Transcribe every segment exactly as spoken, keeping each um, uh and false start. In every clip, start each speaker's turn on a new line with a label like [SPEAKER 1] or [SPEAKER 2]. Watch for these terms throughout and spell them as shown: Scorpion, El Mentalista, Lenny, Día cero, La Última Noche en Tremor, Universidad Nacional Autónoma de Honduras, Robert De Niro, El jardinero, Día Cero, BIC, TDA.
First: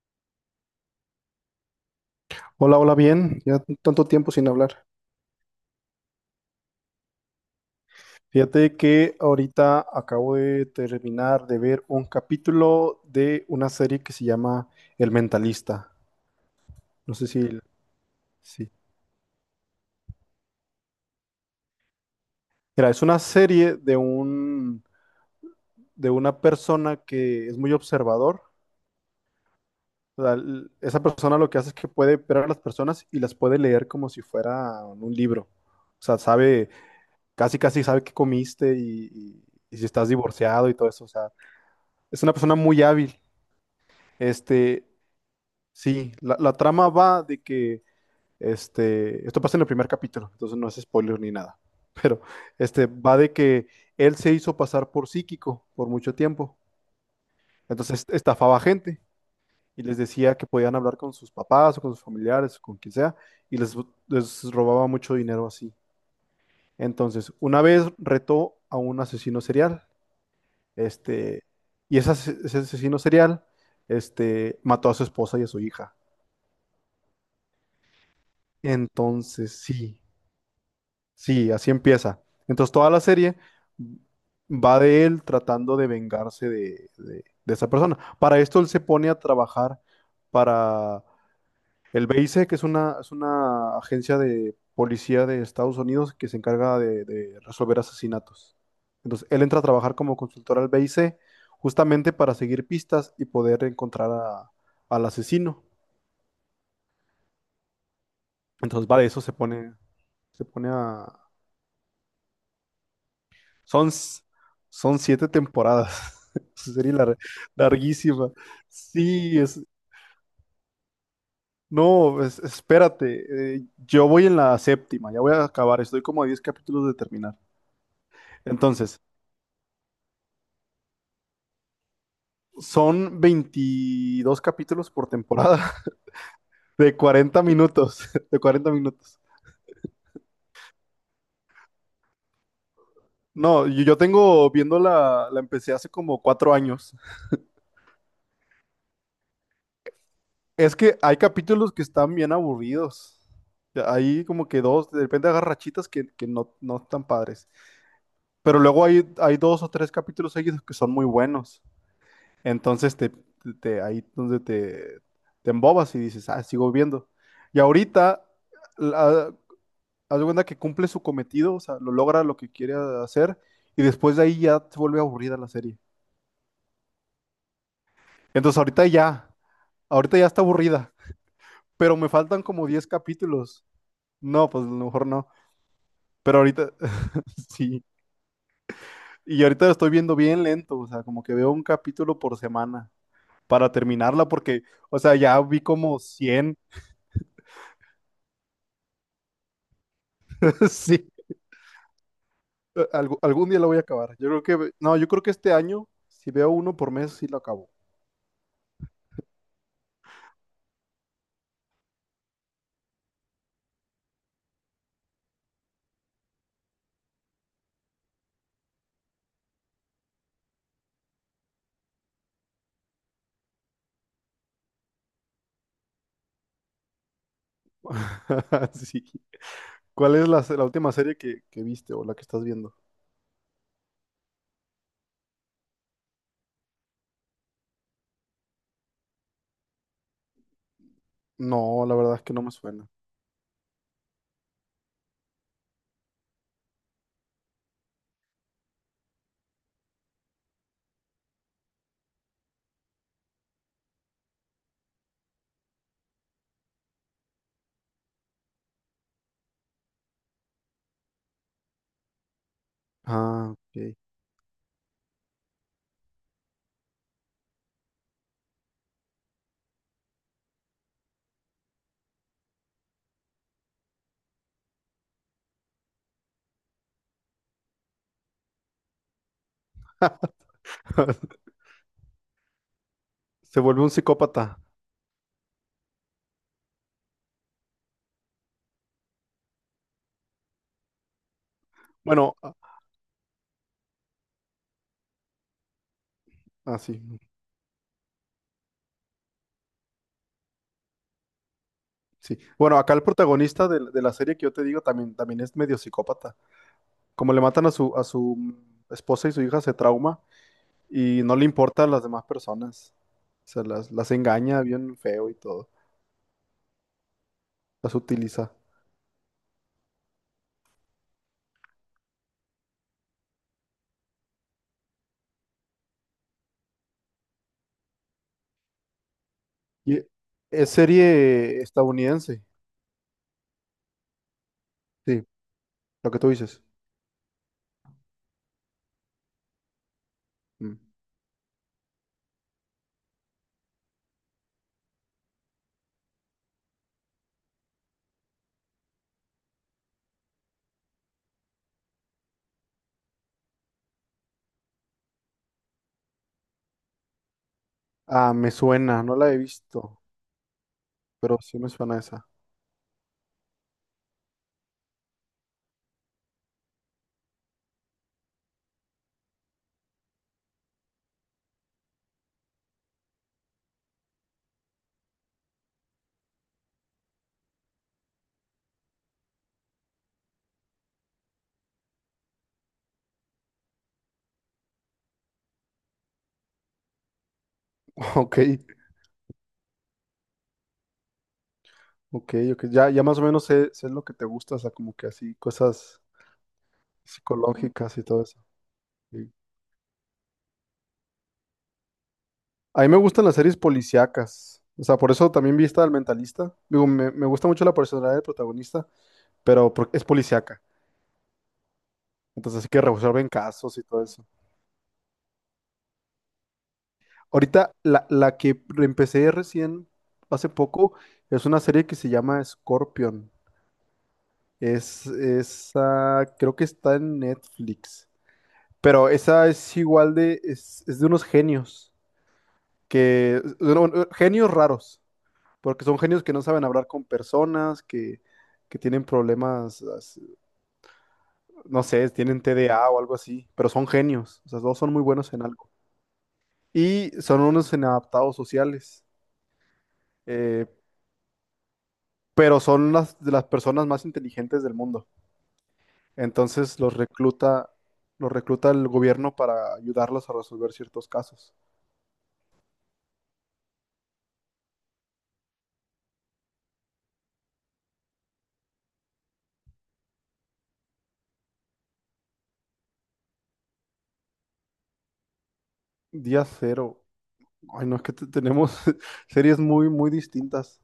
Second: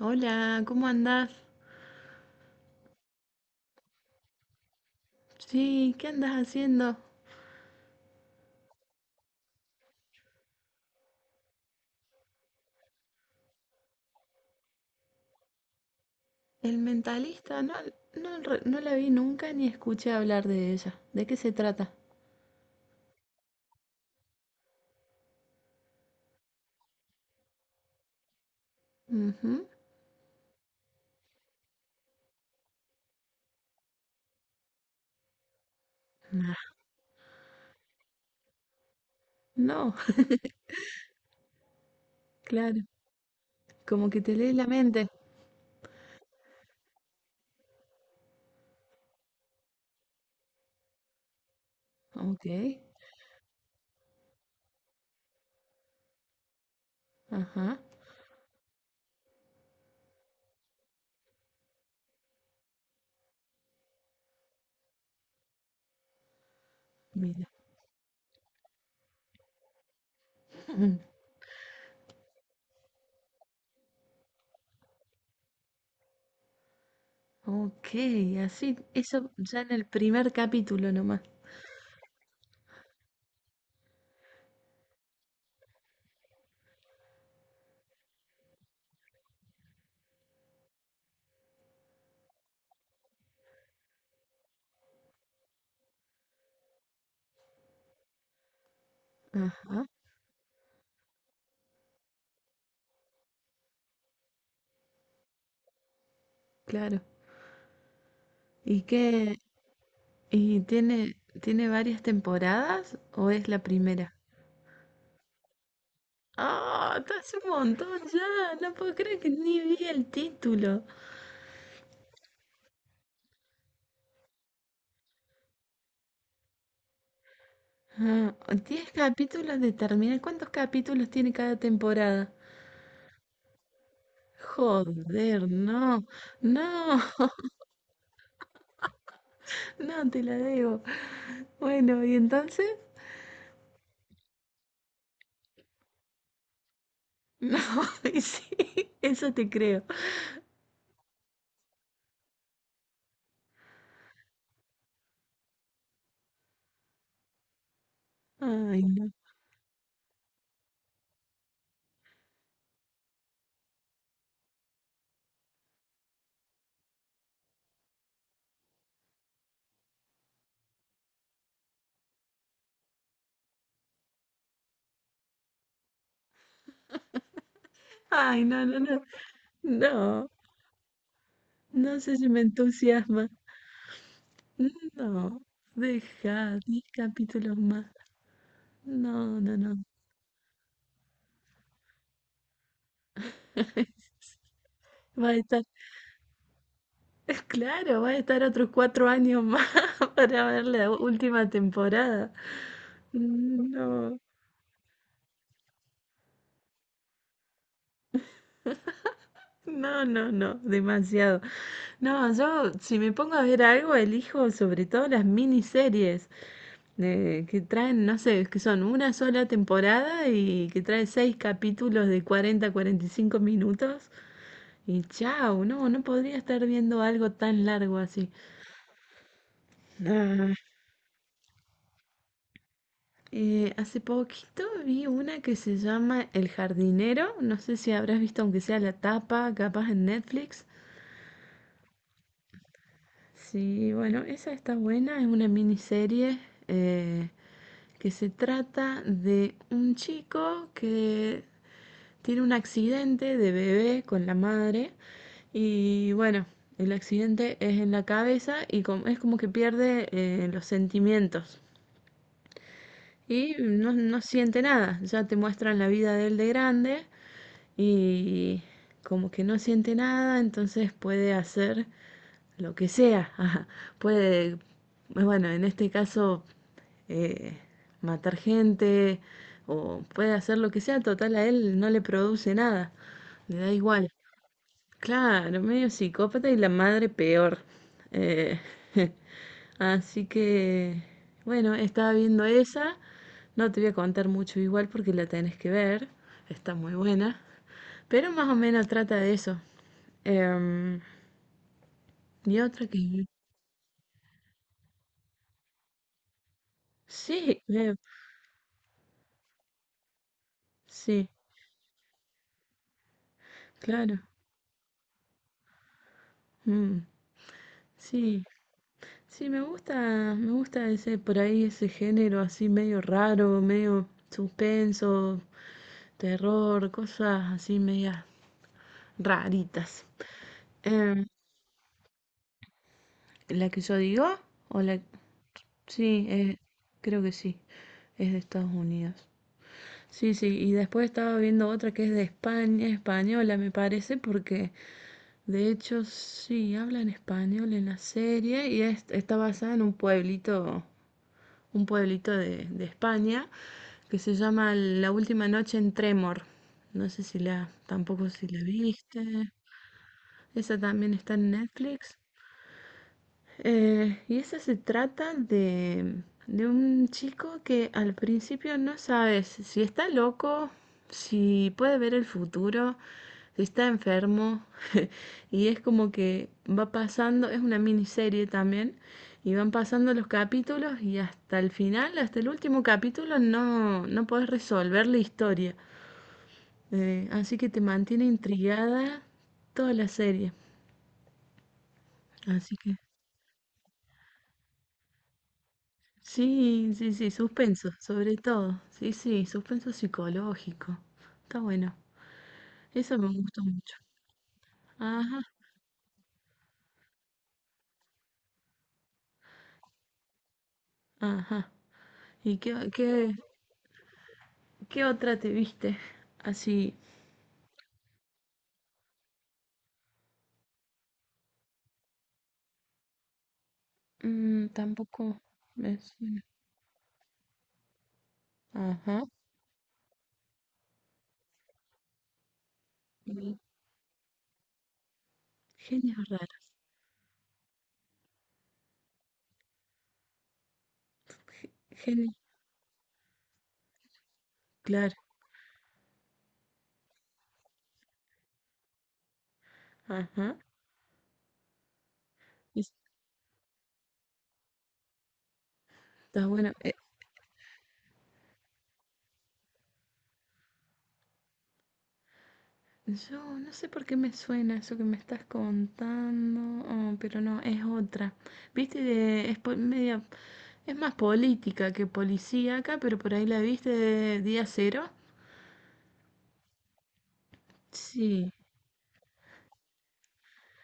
[SPEAKER 1] Hola, ¿cómo andás?
[SPEAKER 2] Hola, hola, bien. Ya tanto tiempo sin hablar.
[SPEAKER 1] Sí, ¿qué andás haciendo?
[SPEAKER 2] Fíjate que ahorita acabo de terminar de ver un capítulo de una serie que se llama El Mentalista.
[SPEAKER 1] El
[SPEAKER 2] No sé si,
[SPEAKER 1] mentalista, no, no, re-
[SPEAKER 2] sí.
[SPEAKER 1] no la vi nunca ni escuché hablar de ella. ¿De qué se trata?
[SPEAKER 2] Mira, es una serie de un, de una persona que es muy observador.
[SPEAKER 1] Ujú.
[SPEAKER 2] O sea, l- esa persona lo que hace es que puede ver a las personas y las puede leer como si fuera un libro. O sea, sabe,
[SPEAKER 1] Ah,
[SPEAKER 2] casi casi sabe qué comiste y, y y si
[SPEAKER 1] no,
[SPEAKER 2] estás divorciado y todo eso. O sea, es una persona
[SPEAKER 1] claro,
[SPEAKER 2] muy hábil.
[SPEAKER 1] como que te lee la
[SPEAKER 2] Este,
[SPEAKER 1] mente.
[SPEAKER 2] sí, la, la trama va de que este, esto pasa en el primer capítulo, entonces no es spoiler ni nada. Pero
[SPEAKER 1] Ok,
[SPEAKER 2] este va de que él se hizo pasar por psíquico por mucho tiempo.
[SPEAKER 1] ajá,
[SPEAKER 2] Entonces estafaba a gente y les decía que podían hablar con sus papás o con sus familiares o con quien sea y les, les robaba mucho dinero así. Entonces,
[SPEAKER 1] mira.
[SPEAKER 2] una vez retó a un asesino serial,
[SPEAKER 1] Mm,
[SPEAKER 2] este, y ese, ase- ese asesino serial, este, mató a su esposa y a su hija.
[SPEAKER 1] ok, así, eso
[SPEAKER 2] Entonces,
[SPEAKER 1] ya en el
[SPEAKER 2] sí,
[SPEAKER 1] primer capítulo nomás.
[SPEAKER 2] sí, así empieza. Entonces, toda la serie va de él tratando de vengarse de, de- de esa persona. Para esto, él se pone a trabajar para el B I C, que es una, es una agencia de policía de Estados Unidos que se encarga de, de resolver asesinatos. Entonces, él entra a
[SPEAKER 1] Ajá,
[SPEAKER 2] trabajar como consultor al B I C justamente para seguir pistas y poder encontrar a- al asesino.
[SPEAKER 1] claro. ¿Y
[SPEAKER 2] Entonces, va de eso, se
[SPEAKER 1] qué?
[SPEAKER 2] pone, se
[SPEAKER 1] ¿Y
[SPEAKER 2] pone a.
[SPEAKER 1] tiene, tiene varias temporadas o es la
[SPEAKER 2] Son,
[SPEAKER 1] primera?
[SPEAKER 2] s- son siete temporadas. Es una serie
[SPEAKER 1] Ah, te
[SPEAKER 2] lar-
[SPEAKER 1] hace un montón
[SPEAKER 2] larguísima.
[SPEAKER 1] ya. No puedo creer que
[SPEAKER 2] Sí,
[SPEAKER 1] ni
[SPEAKER 2] es.
[SPEAKER 1] vi el título.
[SPEAKER 2] No, es- espérate. Eh, yo voy en la séptima, ya voy a acabar. Estoy como a diez capítulos de terminar.
[SPEAKER 1] Ah, diez
[SPEAKER 2] Entonces,
[SPEAKER 1] capítulos de terminar. ¿Cuántos capítulos tiene cada temporada?
[SPEAKER 2] son veintidós capítulos por
[SPEAKER 1] Joder,
[SPEAKER 2] temporada
[SPEAKER 1] no.
[SPEAKER 2] de
[SPEAKER 1] No,
[SPEAKER 2] cuarenta minutos. De cuarenta minutos.
[SPEAKER 1] no te la debo. Bueno, ¿y entonces?
[SPEAKER 2] No, yo, yo tengo viéndola, la empecé hace como cuatro años.
[SPEAKER 1] No, y sí, eso te creo.
[SPEAKER 2] Es que hay capítulos que están bien aburridos. Ya, hay como que dos, de repente agarra rachitas que, que no, no están padres. Pero
[SPEAKER 1] Ay,
[SPEAKER 2] luego hay,
[SPEAKER 1] no.
[SPEAKER 2] hay dos o tres capítulos seguidos que son muy buenos. Entonces te, te- te- ahí donde te, te embobas y dices, ah, sigo viendo. Y ahorita, la, haz de cuenta que cumple su cometido, o sea, lo logra lo que quiere hacer, y después de ahí ya se vuelve aburrida la serie.
[SPEAKER 1] Ay,
[SPEAKER 2] Entonces
[SPEAKER 1] no, no,
[SPEAKER 2] ahorita
[SPEAKER 1] no.
[SPEAKER 2] ya, ahorita ya
[SPEAKER 1] No,
[SPEAKER 2] está aburrida, pero
[SPEAKER 1] no
[SPEAKER 2] me
[SPEAKER 1] sé si me
[SPEAKER 2] faltan como diez
[SPEAKER 1] entusiasma.
[SPEAKER 2] capítulos. No, pues a lo mejor no.
[SPEAKER 1] No,
[SPEAKER 2] Pero
[SPEAKER 1] deja
[SPEAKER 2] ahorita,
[SPEAKER 1] diez capítulos
[SPEAKER 2] sí.
[SPEAKER 1] más. No,
[SPEAKER 2] Y
[SPEAKER 1] no,
[SPEAKER 2] ahorita lo
[SPEAKER 1] no.
[SPEAKER 2] estoy viendo bien lento, o sea, como que veo un capítulo por semana, para terminarla porque, o sea,
[SPEAKER 1] Va a
[SPEAKER 2] ya vi
[SPEAKER 1] estar.
[SPEAKER 2] como cien.
[SPEAKER 1] Claro, va a estar otros cuatro años más para ver la
[SPEAKER 2] Sí,
[SPEAKER 1] última temporada.
[SPEAKER 2] algu- algún día la voy a acabar.
[SPEAKER 1] No,
[SPEAKER 2] Yo creo que, no, yo creo que este año, si veo uno por mes, sí lo acabo.
[SPEAKER 1] no, no, no, demasiado. No, yo si me pongo a ver algo, elijo sobre todo las miniseries eh, que traen, no sé, que son una sola temporada y que trae seis capítulos de cuarenta a cuarenta y cinco minutos. Y chao, no, no podría estar viendo algo tan largo así.
[SPEAKER 2] Sí. ¿Cuál es la, se- la última serie que, que viste o la que estás viendo?
[SPEAKER 1] Eh, hace poquito vi una que se llama El jardinero, no sé si habrás visto aunque sea la tapa, capaz en Netflix.
[SPEAKER 2] No, la verdad es que no me suena.
[SPEAKER 1] Sí, bueno, esa está buena, es una miniserie eh, que se trata de un chico que tiene un accidente de bebé con la madre y bueno, el accidente es en la cabeza y com- es como que pierde eh, los sentimientos.
[SPEAKER 2] Ah,
[SPEAKER 1] Y no,
[SPEAKER 2] ok.
[SPEAKER 1] no siente nada, ya te muestran la vida de él de grande y como que no siente nada, entonces puede hacer lo que sea. Ajá, puede, bueno, en este caso, eh, matar gente o puede hacer lo que sea, total a él no le produce nada, le
[SPEAKER 2] Se
[SPEAKER 1] da
[SPEAKER 2] vuelve un
[SPEAKER 1] igual.
[SPEAKER 2] psicópata.
[SPEAKER 1] Claro, medio psicópata y la madre peor. Eh, Así que, bueno, estaba
[SPEAKER 2] Bueno,
[SPEAKER 1] viendo
[SPEAKER 2] a-
[SPEAKER 1] esa. No te voy a contar mucho igual porque la tenés que ver. Está
[SPEAKER 2] ah,
[SPEAKER 1] muy
[SPEAKER 2] sí,
[SPEAKER 1] buena. Pero más o menos trata de eso. Em,
[SPEAKER 2] sí.
[SPEAKER 1] y
[SPEAKER 2] Bueno,
[SPEAKER 1] otra
[SPEAKER 2] acá el
[SPEAKER 1] que...
[SPEAKER 2] protagonista de, de la serie que yo te digo también, también es medio psicópata. Como le
[SPEAKER 1] Sí,
[SPEAKER 2] matan a su,
[SPEAKER 1] veo.
[SPEAKER 2] a su esposa y su hija, se trauma y
[SPEAKER 1] Sí,
[SPEAKER 2] no le importa a las demás personas. O sea, las, las
[SPEAKER 1] claro.
[SPEAKER 2] engaña bien feo y todo.
[SPEAKER 1] Mm,
[SPEAKER 2] Las
[SPEAKER 1] sí,
[SPEAKER 2] utiliza.
[SPEAKER 1] sí, me gusta, me gusta ese, por ahí ese género así medio raro, medio suspenso, terror, cosas así medias
[SPEAKER 2] Y
[SPEAKER 1] raritas.
[SPEAKER 2] es
[SPEAKER 1] Em,
[SPEAKER 2] serie estadounidense.
[SPEAKER 1] ¿la que yo digo? ¿O la...
[SPEAKER 2] Sí, lo que
[SPEAKER 1] Sí,
[SPEAKER 2] tú
[SPEAKER 1] eh,
[SPEAKER 2] dices.
[SPEAKER 1] creo que sí. Es de Estados Unidos. Sí, sí, y
[SPEAKER 2] Mm.
[SPEAKER 1] después estaba viendo otra que es de España, española me parece, porque de hecho, sí, habla en español en la serie y es- está basada en un pueblito, un pueblito de, de España que se llama La Última Noche en Tremor. No sé si la, tampoco
[SPEAKER 2] Ah,
[SPEAKER 1] si
[SPEAKER 2] me
[SPEAKER 1] la
[SPEAKER 2] suena, no la he
[SPEAKER 1] viste.
[SPEAKER 2] visto,
[SPEAKER 1] Esa también está
[SPEAKER 2] pero
[SPEAKER 1] en
[SPEAKER 2] sí me suena
[SPEAKER 1] Netflix.
[SPEAKER 2] esa.
[SPEAKER 1] Eh, y eso se trata de, de un chico que al principio no sabes si si está loco, si puede ver el futuro, si está enfermo. Y es como que va pasando, es una miniserie también, y van pasando los capítulos y hasta el final, hasta el último capítulo, no, no podés resolver la historia. Eh, así que te mantiene
[SPEAKER 2] Ok,
[SPEAKER 1] intrigada toda la serie.
[SPEAKER 2] ok, ok.
[SPEAKER 1] Así
[SPEAKER 2] Ya,
[SPEAKER 1] que...
[SPEAKER 2] ya más o menos sé, sé lo que te gusta, o sea, como que así, cosas
[SPEAKER 1] Sí, sí, sí, suspenso,
[SPEAKER 2] psicológicas y todo
[SPEAKER 1] sobre
[SPEAKER 2] eso.
[SPEAKER 1] todo. Sí,
[SPEAKER 2] Sí.
[SPEAKER 1] sí, suspenso psicológico. Está bueno.
[SPEAKER 2] A mí me
[SPEAKER 1] Eso
[SPEAKER 2] gustan
[SPEAKER 1] me
[SPEAKER 2] las series
[SPEAKER 1] gustó mucho.
[SPEAKER 2] policíacas. O sea, por eso
[SPEAKER 1] Ajá,
[SPEAKER 2] también vi esta del Mentalista. Digo, me, me gusta mucho la personalidad del protagonista, pero por- es policíaca.
[SPEAKER 1] ajá. ¿Y
[SPEAKER 2] Entonces, así que
[SPEAKER 1] qué,
[SPEAKER 2] resuelven
[SPEAKER 1] qué,
[SPEAKER 2] casos y todo eso.
[SPEAKER 1] qué otra te viste? Así,
[SPEAKER 2] Ahorita, la, la que empecé recién, hace poco, es una serie que se llama Scorpion.
[SPEAKER 1] mm,
[SPEAKER 2] Es,
[SPEAKER 1] tampoco me
[SPEAKER 2] esa,
[SPEAKER 1] suena.
[SPEAKER 2] creo que está en Netflix. Pero
[SPEAKER 1] Ajá.
[SPEAKER 2] esa es igual de, es, es de unos genios, que, bueno, bueno, genios raros, porque son genios
[SPEAKER 1] Genios
[SPEAKER 2] que no
[SPEAKER 1] raro,
[SPEAKER 2] saben hablar con personas, que, que tienen problemas, as-
[SPEAKER 1] ge-
[SPEAKER 2] no sé, tienen T D A o algo así, pero son genios, o sea, todos son muy
[SPEAKER 1] claro.
[SPEAKER 2] buenos en algo. Y son unos inadaptados sociales.
[SPEAKER 1] Ajá.
[SPEAKER 2] eh, pero
[SPEAKER 1] Es-
[SPEAKER 2] son las, de las personas más inteligentes del mundo.
[SPEAKER 1] Está bueno.
[SPEAKER 2] Entonces los recluta, los recluta el gobierno para ayudarlos a resolver ciertos casos.
[SPEAKER 1] Yo no sé por qué me suena eso que me estás contando, oh, pero no, es otra. Viste, de- es po- media, es más política que policíaca, pero por ahí la viste de Día Cero.
[SPEAKER 2] Día cero. Ay, no, es que te-
[SPEAKER 1] Sí,
[SPEAKER 2] tenemos series muy, muy distintas.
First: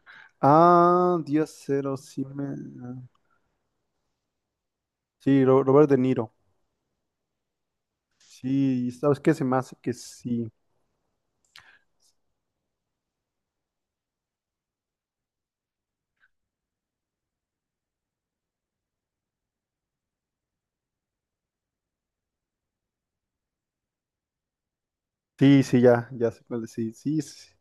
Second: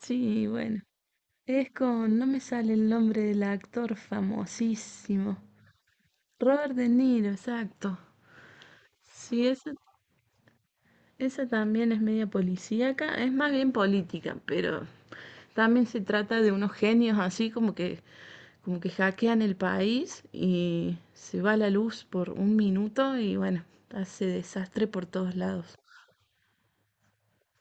[SPEAKER 1] sí, bueno.
[SPEAKER 2] Ah, Día
[SPEAKER 1] Es
[SPEAKER 2] cero,
[SPEAKER 1] con,
[SPEAKER 2] sí
[SPEAKER 1] no me
[SPEAKER 2] me...
[SPEAKER 1] sale el
[SPEAKER 2] ah.
[SPEAKER 1] nombre del actor famosísimo.
[SPEAKER 2] Sí, Ro- Robert De Niro.
[SPEAKER 1] Robert De Niro, exacto.
[SPEAKER 2] Sí, ¿sabes qué? Se
[SPEAKER 1] Sí,
[SPEAKER 2] me
[SPEAKER 1] esa,
[SPEAKER 2] hace que sí.
[SPEAKER 1] esa también es media policíaca, es más bien política, pero también se trata de unos genios así como que como que hackean el país y se va la luz por un minuto y bueno, hace desastre por todos
[SPEAKER 2] Sí,
[SPEAKER 1] lados.
[SPEAKER 2] sí, ya, ya sé cuál es, sí, sí, sí. Sí.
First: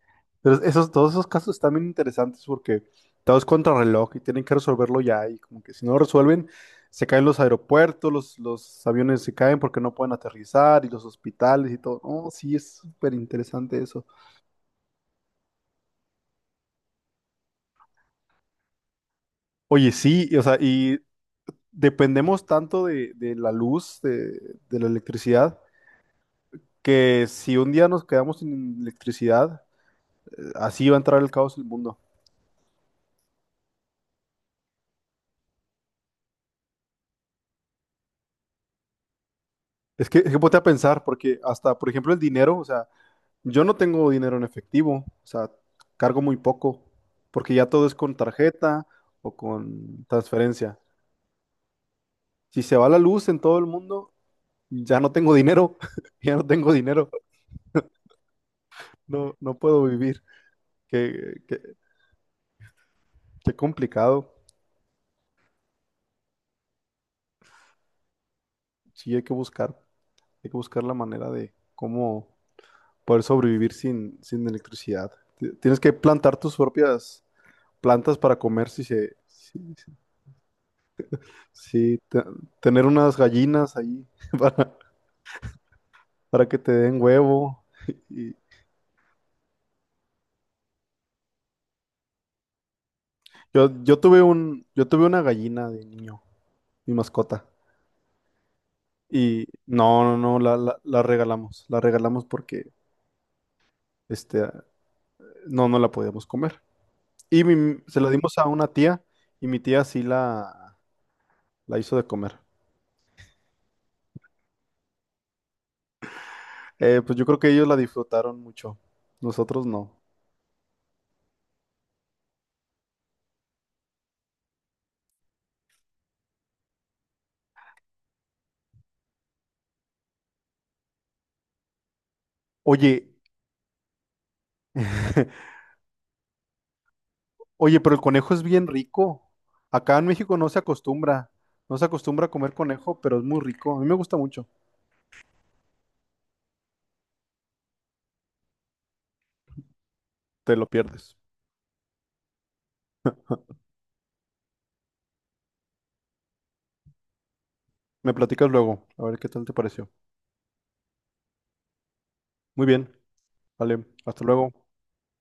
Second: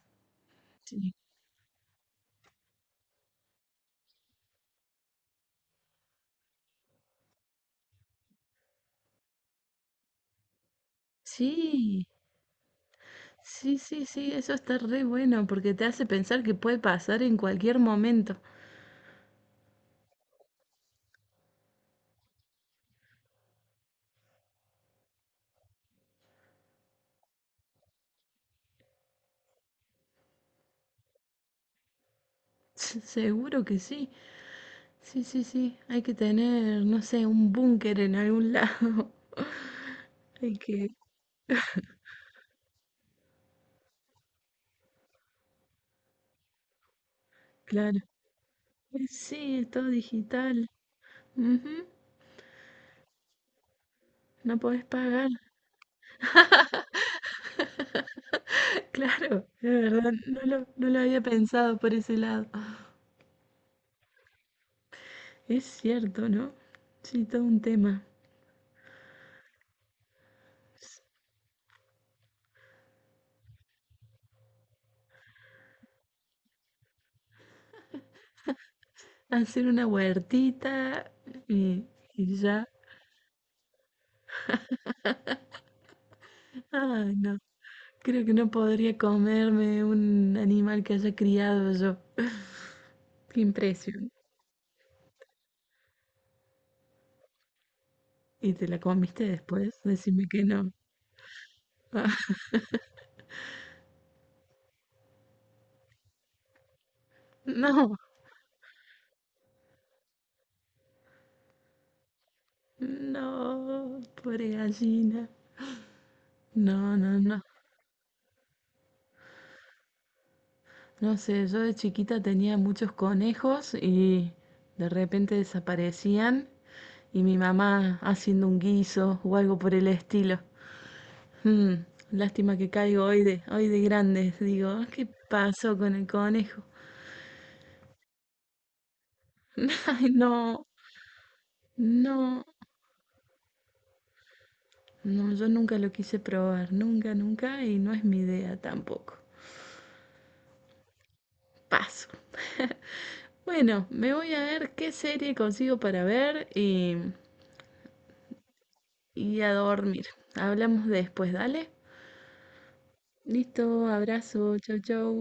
[SPEAKER 2] Pero esos, todos
[SPEAKER 1] Sí,
[SPEAKER 2] esos casos están bien interesantes porque todo es contrarreloj y tienen que resolverlo ya y como que si no lo resuelven, se caen los aeropuertos, los, los aviones se caen porque no pueden aterrizar y los hospitales y todo.
[SPEAKER 1] sí,
[SPEAKER 2] Oh, sí, es súper
[SPEAKER 1] sí,
[SPEAKER 2] interesante
[SPEAKER 1] sí,
[SPEAKER 2] eso.
[SPEAKER 1] sí, eso está re bueno porque te hace pensar que puede pasar en cualquier momento.
[SPEAKER 2] Oye, sí, y, o sea, y dependemos tanto de, de la luz, de, de la electricidad, que si un día nos quedamos sin electricidad, eh, así va a entrar el caos en el mundo.
[SPEAKER 1] Seguro que sí. Sí, sí, sí. Hay que tener, no sé, un búnker en algún lado.
[SPEAKER 2] Es que, es que
[SPEAKER 1] Hay
[SPEAKER 2] ponte a
[SPEAKER 1] que,
[SPEAKER 2] pensar, porque hasta, por ejemplo, el dinero, o sea, yo no tengo dinero en efectivo, o sea, cargo muy poco, porque ya todo es
[SPEAKER 1] claro.
[SPEAKER 2] con tarjeta o
[SPEAKER 1] Sí, es todo
[SPEAKER 2] con
[SPEAKER 1] digital.
[SPEAKER 2] transferencia.
[SPEAKER 1] Ujú.
[SPEAKER 2] Si se va la luz en todo el mundo,
[SPEAKER 1] No podés
[SPEAKER 2] ya no
[SPEAKER 1] pagar.
[SPEAKER 2] tengo dinero, ya no tengo dinero, no,
[SPEAKER 1] Claro,
[SPEAKER 2] no
[SPEAKER 1] es
[SPEAKER 2] puedo
[SPEAKER 1] verdad,
[SPEAKER 2] vivir.
[SPEAKER 1] no lo, no lo había
[SPEAKER 2] Qué, qué-
[SPEAKER 1] pensado por ese lado.
[SPEAKER 2] qué complicado.
[SPEAKER 1] Es cierto, ¿no? Sí, todo un tema.
[SPEAKER 2] Sí, hay que buscar, hay que buscar la manera de cómo poder sobrevivir sin, sin electricidad. Ti- Tienes que plantar tus propias plantas para comer si se,
[SPEAKER 1] Hacer
[SPEAKER 2] si-
[SPEAKER 1] una huertita y,
[SPEAKER 2] sí, te-
[SPEAKER 1] y ya.
[SPEAKER 2] tener unas gallinas ahí para, para que te den
[SPEAKER 1] Ay, no.
[SPEAKER 2] huevo.
[SPEAKER 1] Creo que
[SPEAKER 2] Y
[SPEAKER 1] no podría comerme un animal que haya criado yo. Qué
[SPEAKER 2] yo, yo
[SPEAKER 1] impresión.
[SPEAKER 2] tuve un, yo tuve una gallina de niño, mi mascota.
[SPEAKER 1] ¿Y te la comiste
[SPEAKER 2] Y
[SPEAKER 1] después?
[SPEAKER 2] no, no,
[SPEAKER 1] Decime
[SPEAKER 2] no,
[SPEAKER 1] que
[SPEAKER 2] la,
[SPEAKER 1] no.
[SPEAKER 2] la, la regalamos. La
[SPEAKER 1] Ah,
[SPEAKER 2] regalamos porque este, no, no la podíamos comer. Y mi-
[SPEAKER 1] no,
[SPEAKER 2] se la dimos a una tía y mi tía sí la, la hizo de comer.
[SPEAKER 1] no, pobre gallina. No,
[SPEAKER 2] Eh,
[SPEAKER 1] no,
[SPEAKER 2] pues yo creo
[SPEAKER 1] no.
[SPEAKER 2] que ellos la disfrutaron mucho. Nosotros no.
[SPEAKER 1] No sé, yo de chiquita tenía muchos conejos y de repente desaparecían y mi mamá haciendo un guiso o algo por el estilo. Hmm, Lástima que caigo
[SPEAKER 2] Oye,
[SPEAKER 1] hoy de, hoy de grandes. Digo, "Ah, ¿qué pasó con el conejo?
[SPEAKER 2] oye, pero el conejo es bien rico. Acá en
[SPEAKER 1] Ay,
[SPEAKER 2] México no se
[SPEAKER 1] no,
[SPEAKER 2] acostumbra. No se acostumbra a
[SPEAKER 1] no,
[SPEAKER 2] comer conejo, pero es muy rico. A mí me gusta mucho.
[SPEAKER 1] no, yo nunca lo quise probar, nunca, nunca y no es mi idea tampoco.
[SPEAKER 2] Te lo pierdes.
[SPEAKER 1] Paso. Bueno, me voy a ver qué serie consigo para ver y,
[SPEAKER 2] Me platicas luego, a ver qué
[SPEAKER 1] y
[SPEAKER 2] tal
[SPEAKER 1] a
[SPEAKER 2] te pareció.
[SPEAKER 1] dormir. Hablamos después, dale.
[SPEAKER 2] Muy bien.
[SPEAKER 1] Listo,
[SPEAKER 2] Vale, hasta
[SPEAKER 1] abrazo,
[SPEAKER 2] luego.
[SPEAKER 1] chau, chau.